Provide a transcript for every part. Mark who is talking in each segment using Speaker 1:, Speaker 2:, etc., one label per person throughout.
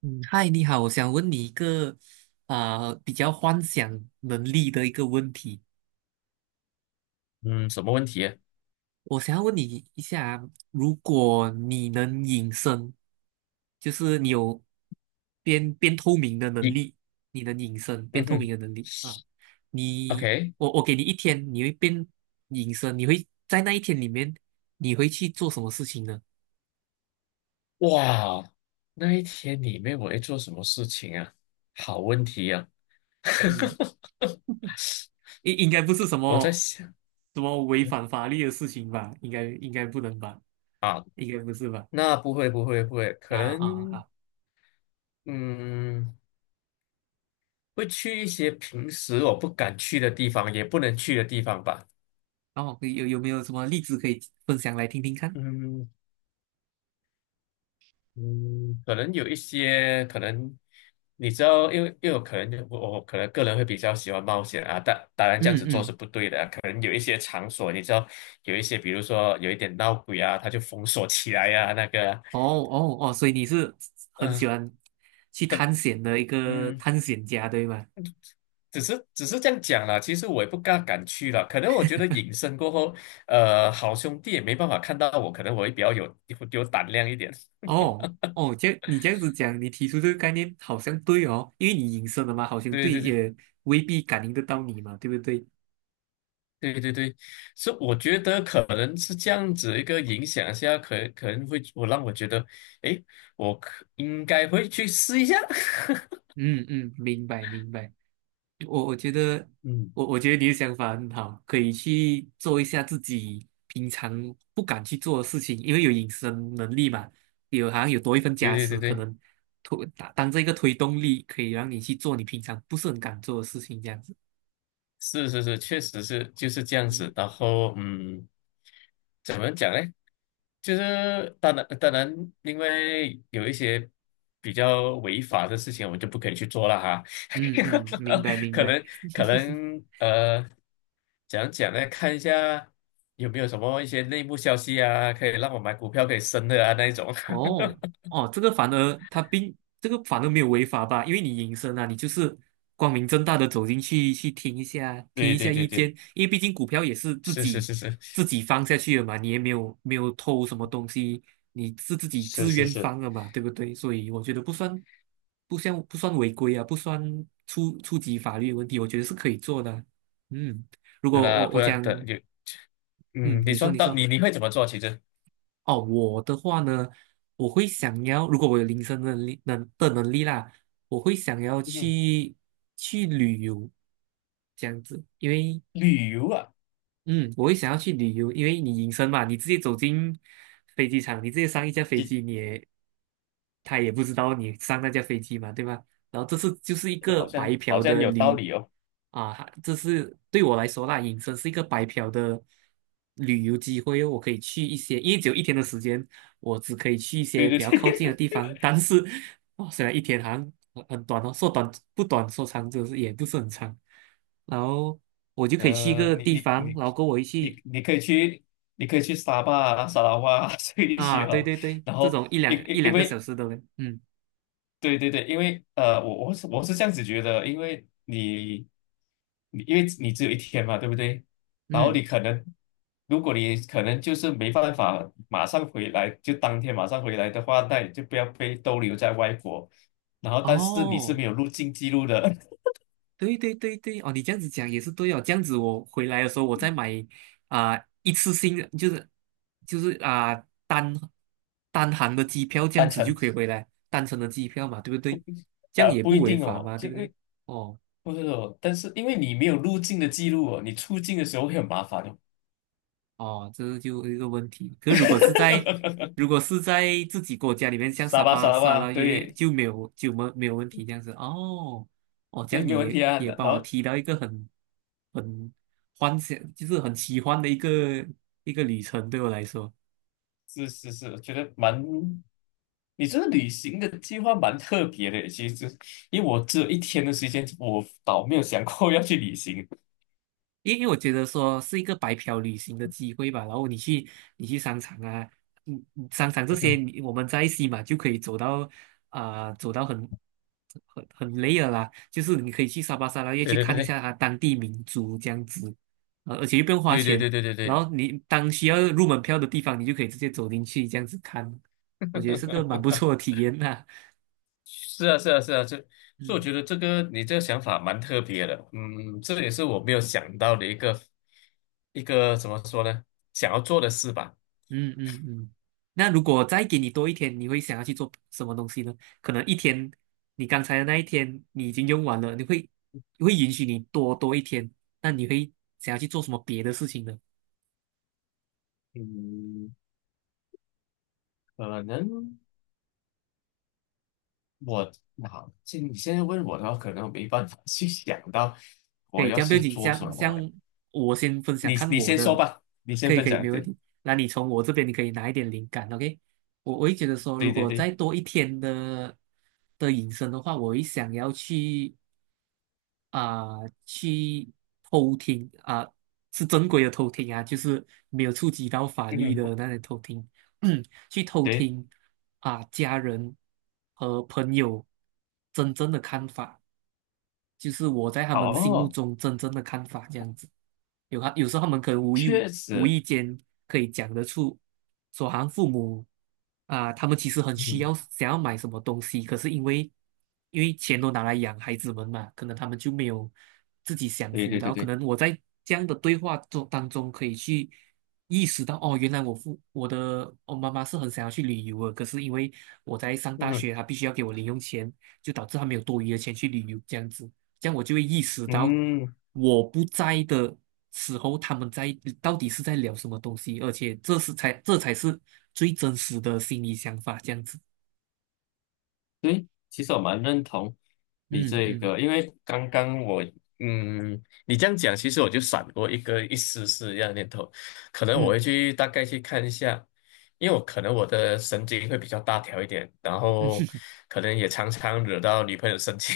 Speaker 1: 嗯，嗨，你好，我想问你一个比较幻想能力的一个问题。
Speaker 2: 嗯，什么问题？
Speaker 1: 我想要问你一下啊，如果你能隐身，就是你有变透明的能
Speaker 2: 一，
Speaker 1: 力，你能隐身变
Speaker 2: 嗯
Speaker 1: 透明
Speaker 2: 哼
Speaker 1: 的能力啊，你
Speaker 2: ，OK，
Speaker 1: 我给你一天，你会变隐身，你会在那一天里面，你会去做什么事情呢？
Speaker 2: 哇，那一天里面我会做什么事情啊？好问题啊。
Speaker 1: 嗯。应该不是什
Speaker 2: 我在
Speaker 1: 么
Speaker 2: 想
Speaker 1: 违反法律的事情吧？应该不能吧？
Speaker 2: 啊，
Speaker 1: 应该不是吧？
Speaker 2: 那不会，可
Speaker 1: 啊啊
Speaker 2: 能
Speaker 1: 啊！
Speaker 2: 嗯，会去一些平时我不敢去的地方，也不能去的地方吧。
Speaker 1: 哦，有没有什么例子可以分享来听听看？
Speaker 2: 嗯，嗯，可能有一些，可能你知道，因为因为我可能我我可能个人会比较喜欢冒险啊，但当然这样
Speaker 1: 嗯
Speaker 2: 子做是
Speaker 1: 嗯。
Speaker 2: 不对的啊，可能有一些场所，你知道，有一些比如说有一点闹鬼啊，他就封锁起来呀、啊，那个啊
Speaker 1: 哦哦哦，所以你是很
Speaker 2: 嗯、
Speaker 1: 喜欢去
Speaker 2: 可
Speaker 1: 探险的一个
Speaker 2: 嗯，
Speaker 1: 探险家，对吗？
Speaker 2: 只是这样讲啦，其实我也不大敢去了。可能我觉得隐身过后，好兄弟也没办法看到我，可能我会比较有胆量一点。
Speaker 1: 哦哦，这样你这样子讲，你提出这个概念好像对哦，因为你隐身了嘛，好像
Speaker 2: 对
Speaker 1: 对，
Speaker 2: 对对，
Speaker 1: 也未必感应得到你嘛，对不对？
Speaker 2: 对对对，是我觉得可能是这样子一个影响下，可能让我觉得，诶，我应该会去试一下。
Speaker 1: 嗯嗯，明白明白。我觉得，
Speaker 2: 嗯，
Speaker 1: 我觉得你的想法很好，可以去做一下自己平常不敢去做的事情，因为有隐身能力嘛，有好像有多一份
Speaker 2: 对
Speaker 1: 加
Speaker 2: 对
Speaker 1: 持，
Speaker 2: 对
Speaker 1: 可
Speaker 2: 对，
Speaker 1: 能推当当这个推动力，可以让你去做你平常不是很敢做的事情，这样子。
Speaker 2: 是是是，确实是就是这样子。然后嗯，怎么讲呢？就是当然，当然，因为有一些比较违法的事情，我们就不可以去做了哈。
Speaker 1: 嗯嗯，明白 明
Speaker 2: 可
Speaker 1: 白。
Speaker 2: 能可能呃，讲讲呢，看一下有没有什么一些内幕消息啊，可以让我买股票可以升的啊那一种。
Speaker 1: 哦哦，这个反而他并这个反而没有违法吧？因为你隐身啊，你就是光明正大的走进去去听一下，听
Speaker 2: 对
Speaker 1: 一下
Speaker 2: 对
Speaker 1: 意
Speaker 2: 对
Speaker 1: 见，
Speaker 2: 对，
Speaker 1: 因为毕竟股票也是自
Speaker 2: 是是
Speaker 1: 己
Speaker 2: 是是
Speaker 1: 自己放下去的嘛，你也没有偷什么东西，你是自己
Speaker 2: 是
Speaker 1: 自
Speaker 2: 是
Speaker 1: 愿
Speaker 2: 是，
Speaker 1: 放的嘛，对不对？所以我觉得不算不算违规啊，不算触及法律问题，我觉得是可以做的啊。嗯，如果
Speaker 2: 那
Speaker 1: 我
Speaker 2: 不
Speaker 1: 我
Speaker 2: 然
Speaker 1: 讲，
Speaker 2: 等就
Speaker 1: 嗯，
Speaker 2: 嗯，你说
Speaker 1: 你
Speaker 2: 到
Speaker 1: 说。
Speaker 2: 你会怎么做？其实
Speaker 1: 哦，我的话呢，我会想要，如果我有临身能力能力啦，我会想要
Speaker 2: 嗯，
Speaker 1: 去旅游，这样子，因为
Speaker 2: 旅游啊，
Speaker 1: 嗯，我会想要去旅游，因为你隐身嘛，你直接走进飞机场，你直接上一架飞
Speaker 2: 其实
Speaker 1: 机，他也不知道你上那架飞机嘛，对吧？然后就是一个
Speaker 2: 好像
Speaker 1: 白
Speaker 2: 好
Speaker 1: 嫖
Speaker 2: 像
Speaker 1: 的
Speaker 2: 有道
Speaker 1: 旅，
Speaker 2: 理哦。
Speaker 1: 啊，这是对我来说啦，隐身是一个白嫖的旅游机会哦，我可以去一些，因为只有一天的时间，我只可以去一
Speaker 2: 对
Speaker 1: 些
Speaker 2: 对
Speaker 1: 比较靠近的
Speaker 2: 对。
Speaker 1: 地方，但是哦，虽然一天好像很短哦，说短不短，说长就是也不是很长。然后我就可以去一
Speaker 2: 呃，
Speaker 1: 个地方，然后跟我一起
Speaker 2: 你可以去，你可以去沙巴啊、沙拉哇啊 这一
Speaker 1: 啊，
Speaker 2: 些
Speaker 1: 对
Speaker 2: 哦。
Speaker 1: 对对，
Speaker 2: 然
Speaker 1: 这
Speaker 2: 后
Speaker 1: 种
Speaker 2: 因
Speaker 1: 一
Speaker 2: 因因
Speaker 1: 两个小
Speaker 2: 为
Speaker 1: 时的嘞，嗯
Speaker 2: 对对对，因为呃，我是这样子觉得，因为你只有一天嘛，对不对？然后
Speaker 1: 嗯，
Speaker 2: 你可能，如果你可能就是没办法马上回来，就当天马上回来的话，那你就不要被逗留在外国。然后，但是你是
Speaker 1: 哦，
Speaker 2: 没有入境记录的。
Speaker 1: 对对对对，哦，你这样子讲也是对哦，这样子我回来的时候我再买啊、一次性的就是就是啊、单单行的机票，这样
Speaker 2: 单
Speaker 1: 子就
Speaker 2: 程，
Speaker 1: 可以回来，单程的机票嘛，对不对？这样
Speaker 2: 呃，
Speaker 1: 也
Speaker 2: 不
Speaker 1: 不
Speaker 2: 一
Speaker 1: 违
Speaker 2: 定
Speaker 1: 法
Speaker 2: 哦，
Speaker 1: 嘛，对
Speaker 2: 就
Speaker 1: 不
Speaker 2: 因
Speaker 1: 对？
Speaker 2: 为
Speaker 1: 哦。
Speaker 2: 不是哦，但是因为你没有入境的记录哦，你出境的时候会很麻烦哦。
Speaker 1: 哦，这是就一个问题。可是如果是在如 果是在自己国家里面，像
Speaker 2: 傻
Speaker 1: 沙
Speaker 2: 吧
Speaker 1: 巴、
Speaker 2: 傻了
Speaker 1: 沙
Speaker 2: 吧？
Speaker 1: 拉越
Speaker 2: 对
Speaker 1: 就没有就没没有问题这样子。哦，哦，这
Speaker 2: 对，
Speaker 1: 样
Speaker 2: 没
Speaker 1: 你
Speaker 2: 有问
Speaker 1: 也
Speaker 2: 题啊。
Speaker 1: 也
Speaker 2: 然
Speaker 1: 帮我
Speaker 2: 后
Speaker 1: 提到一个很很幻想，就是很奇幻的一个旅程，对我来说。
Speaker 2: 是是是，我觉得蛮，你这个旅行的计划蛮特别的。其实，因为我只有一天的时间，我倒没有想过要去旅行。
Speaker 1: 因为我觉得说是一个白嫖旅行的机会吧，然后你去商场啊，嗯，嗯，商场这些
Speaker 2: 嗯，
Speaker 1: 你我们在西马就可以走到走到很累了啦，就是你可以去沙巴沙拉越
Speaker 2: 对
Speaker 1: 去
Speaker 2: 对
Speaker 1: 看一
Speaker 2: 对
Speaker 1: 下它当地民族这样子，呃，而且又不用花
Speaker 2: 对对
Speaker 1: 钱，
Speaker 2: 对对对对
Speaker 1: 然
Speaker 2: 对。
Speaker 1: 后你当需要入门票的地方，你就可以直接走进去这样子看，我觉得是个蛮不错 的体验呐、
Speaker 2: 是啊，是啊，是啊，这，所以我
Speaker 1: 嗯。
Speaker 2: 觉得这个你这个想法蛮特别的，嗯，这也是我没有想到的一个一个怎么说呢，想要做的事吧。
Speaker 1: 嗯嗯嗯，那如果再给你多一天，你会想要去做什么东西呢？可能一天，你刚才的那一天你已经用完了，会允许你多一天，那你会想要去做什么别的事情呢？
Speaker 2: 嗯，可能我好，现在问我的话，可能我没办法 去想到
Speaker 1: 可
Speaker 2: 我
Speaker 1: 以，
Speaker 2: 要
Speaker 1: 这样不要
Speaker 2: 去
Speaker 1: 紧，
Speaker 2: 做什么。
Speaker 1: 像我先分享
Speaker 2: 你
Speaker 1: 看
Speaker 2: 你
Speaker 1: 我
Speaker 2: 先说
Speaker 1: 的，
Speaker 2: 吧，你先分
Speaker 1: 可以，
Speaker 2: 享。
Speaker 1: 没问
Speaker 2: 对
Speaker 1: 题。那你从我这边你可以拿一点灵感，OK？我会觉得说，如
Speaker 2: 对对
Speaker 1: 果再
Speaker 2: 对
Speaker 1: 多一天的隐身的话，我会想要去。啊、去偷听啊、是正规的偷听啊，就是没有触及到法
Speaker 2: 嗯
Speaker 1: 律
Speaker 2: 哼，
Speaker 1: 的那些偷听，去偷
Speaker 2: 对，
Speaker 1: 听啊、家人和朋友真正的看法。就是我在他们心目
Speaker 2: 哦，
Speaker 1: 中真正的看法这样子。有时候他们可能
Speaker 2: 确
Speaker 1: 无
Speaker 2: 实，
Speaker 1: 意间可以讲得出，说好像父母啊，他们其实很需
Speaker 2: 嗯，
Speaker 1: 要想要买什么东西，可是因为钱都拿来养孩子们嘛，可能他们就没有自己享
Speaker 2: 对
Speaker 1: 福，
Speaker 2: 对
Speaker 1: 然
Speaker 2: 对
Speaker 1: 后可
Speaker 2: 对，
Speaker 1: 能我在这样的对话中当中可以去意识到，哦，原来我的我妈妈是很想要去旅游的，可是因为我在上大
Speaker 2: 嗯
Speaker 1: 学，她必须要给我零用钱，就导致她没有多余的钱去旅游这样子。这样我就会意识到
Speaker 2: 哼嗯。
Speaker 1: 我不在的时候，他们在到底是在聊什么东西，而且这才是最真实的心理想法，这样子。
Speaker 2: 对，其实我蛮认同你
Speaker 1: 嗯
Speaker 2: 这
Speaker 1: 嗯
Speaker 2: 个，因为刚刚我，嗯，你这样讲，其实我就闪过一个一丝丝这样的念头，可能我
Speaker 1: 嗯
Speaker 2: 会去大概去看一下，因为我可能我的神经会比较大条一点，然
Speaker 1: 嗯，
Speaker 2: 后 可能也常常惹到女朋友生气。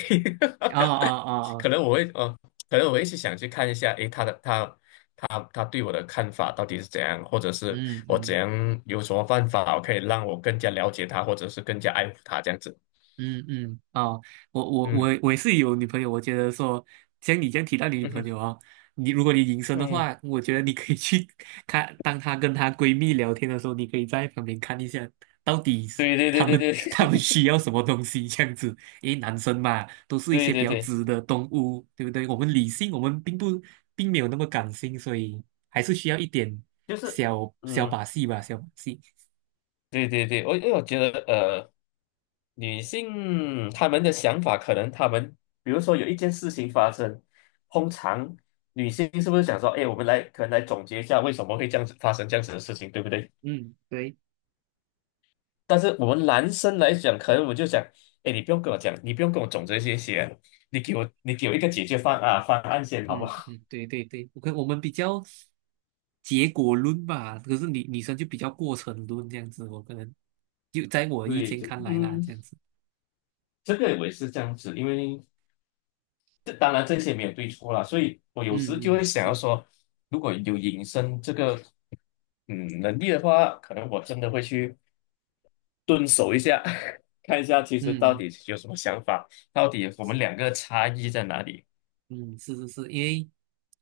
Speaker 1: 啊啊 啊
Speaker 2: 可
Speaker 1: 啊，
Speaker 2: 能我会，哦，可能我会去想去看一下，诶，她对我的看法到底是怎样，或者是
Speaker 1: 嗯
Speaker 2: 我怎
Speaker 1: 嗯。
Speaker 2: 样有什么办法可以让我更加了解她，或者是更加爱护她这样子。
Speaker 1: 嗯嗯啊，我我
Speaker 2: 嗯
Speaker 1: 我我也是有女朋友，我觉得说像你这样提到你女
Speaker 2: 嗯
Speaker 1: 朋
Speaker 2: 哼
Speaker 1: 友哦，你如果你隐 身的
Speaker 2: 嗯，
Speaker 1: 话，我觉得你可以去 看，当她跟她闺蜜聊天的时候，你可以在旁边看一下，到底是
Speaker 2: 对对对
Speaker 1: 她
Speaker 2: 对
Speaker 1: 们
Speaker 2: 对
Speaker 1: 她 们需要什么东西这样子。因为男生嘛，都是一
Speaker 2: 对
Speaker 1: 些比
Speaker 2: 对
Speaker 1: 较
Speaker 2: 对，
Speaker 1: 直的动物，对不对？我们理性，我们并不并没有那么感性，所以还是需要一点
Speaker 2: 就是
Speaker 1: 小小
Speaker 2: 嗯，
Speaker 1: 把戏吧，小把戏。
Speaker 2: 对对对，因为我觉得呃，女性她们的想法可能她们，比如说有一件事情发生，通常女性是不是想说，哎，我们来可能来总结一下为什么会这样子发生这样子的事情，对不对？
Speaker 1: 嗯，对。
Speaker 2: 但是我们男生来讲，可能我就想，哎，你不用跟我讲，你不用跟我总结这些，你给我一个解决方案啊方案先好不
Speaker 1: 嗯
Speaker 2: 好？
Speaker 1: 嗯，对对对，我看我们比较结果论吧，可是女生就比较过程论这样子，我可能就在我意
Speaker 2: 对，
Speaker 1: 见
Speaker 2: 就
Speaker 1: 看来啦，
Speaker 2: 嗯，
Speaker 1: 这样子，
Speaker 2: 这个我也是这样子，因为。这当然这些没有对错啦，所以我有
Speaker 1: 嗯
Speaker 2: 时就会
Speaker 1: 嗯
Speaker 2: 想要
Speaker 1: 是，
Speaker 2: 说，如果有隐身这个能力的话，可能我真的会去蹲守一下。看一下其实到
Speaker 1: 嗯
Speaker 2: 底有什么想法，到底我们两个差异在哪里。
Speaker 1: 嗯是是是，因为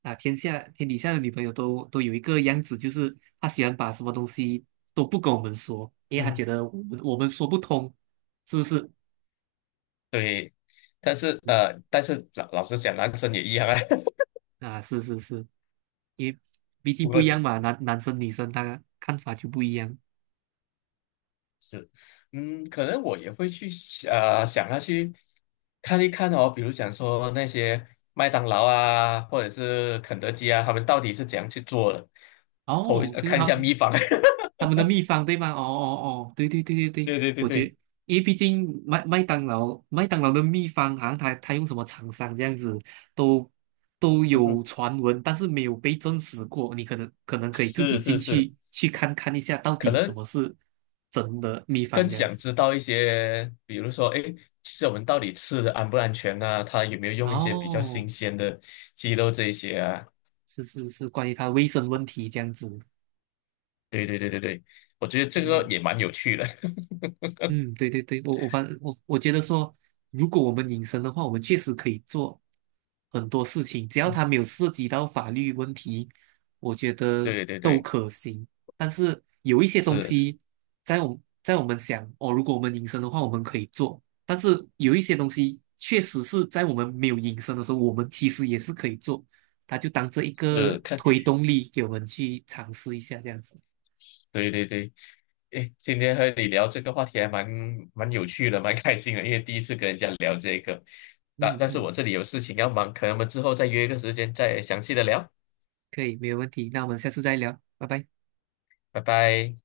Speaker 1: 啊天底下的女朋友都都有一个样子，就是她喜欢把什么东西都不跟我们说，因为她
Speaker 2: 嗯，
Speaker 1: 觉得我们说不通，是不是？
Speaker 2: 对。但是呃，
Speaker 1: 嗯，
Speaker 2: 但是老老实讲，男生也一样啊。
Speaker 1: 啊是是是，因为毕竟
Speaker 2: 不
Speaker 1: 不
Speaker 2: 过
Speaker 1: 一样嘛，男生女生他看法就不一样。
Speaker 2: 是，嗯，可能我也会想要去看一看哦，比如讲说那些麦当劳啊，或者是肯德基啊，他们到底是怎样去做的，偷
Speaker 1: 哦，就是
Speaker 2: 看一
Speaker 1: 他，
Speaker 2: 下秘方。
Speaker 1: 他们的秘方对吗？哦哦哦，对对对对对，
Speaker 2: 对对对
Speaker 1: 我觉
Speaker 2: 对，
Speaker 1: 得，因为毕竟麦当劳的秘方，好像他他用什么厂商这样子，都都
Speaker 2: 嗯
Speaker 1: 有
Speaker 2: 哼，
Speaker 1: 传闻，但是没有被证实过。你可能可以自己
Speaker 2: 是是
Speaker 1: 进
Speaker 2: 是，
Speaker 1: 去去看一下，到
Speaker 2: 可
Speaker 1: 底什
Speaker 2: 能
Speaker 1: 么是真的秘
Speaker 2: 更
Speaker 1: 方这样
Speaker 2: 想
Speaker 1: 子。
Speaker 2: 知道一些，比如说，哎，其实我们到底吃的安不安全啊，它有没有用一些比较
Speaker 1: 哦，
Speaker 2: 新鲜的鸡肉这一些啊？
Speaker 1: 是是是，关于它卫生问题这样子。
Speaker 2: 对对对对对，我觉得这个
Speaker 1: 嗯。
Speaker 2: 也蛮有趣的。
Speaker 1: 嗯，对对对，我我反我我觉得说，如果我们隐身的话，我们确实可以做很多事情，只要它没有涉及到法律问题，我觉得
Speaker 2: 对对
Speaker 1: 都
Speaker 2: 对
Speaker 1: 可行。但是有一些东
Speaker 2: 是是。
Speaker 1: 西在我们想哦，如果我们隐身的话，我们可以做，但是有一些东西确实是在我们没有隐身的时候，我们其实也是可以做，它就当这一
Speaker 2: 是
Speaker 1: 个
Speaker 2: 看，
Speaker 1: 推动力给我们去尝试一下这样子。
Speaker 2: 对对对，诶，今天和你聊这个话题还蛮有趣的，蛮开心的，因为第一次跟人家聊这个。但
Speaker 1: 嗯
Speaker 2: 但是
Speaker 1: 嗯，
Speaker 2: 我这里有事情要忙，可能我们之后再约一个时间再详细的聊，
Speaker 1: 可以，没有问题。那我们下次再聊，拜拜。
Speaker 2: 拜拜。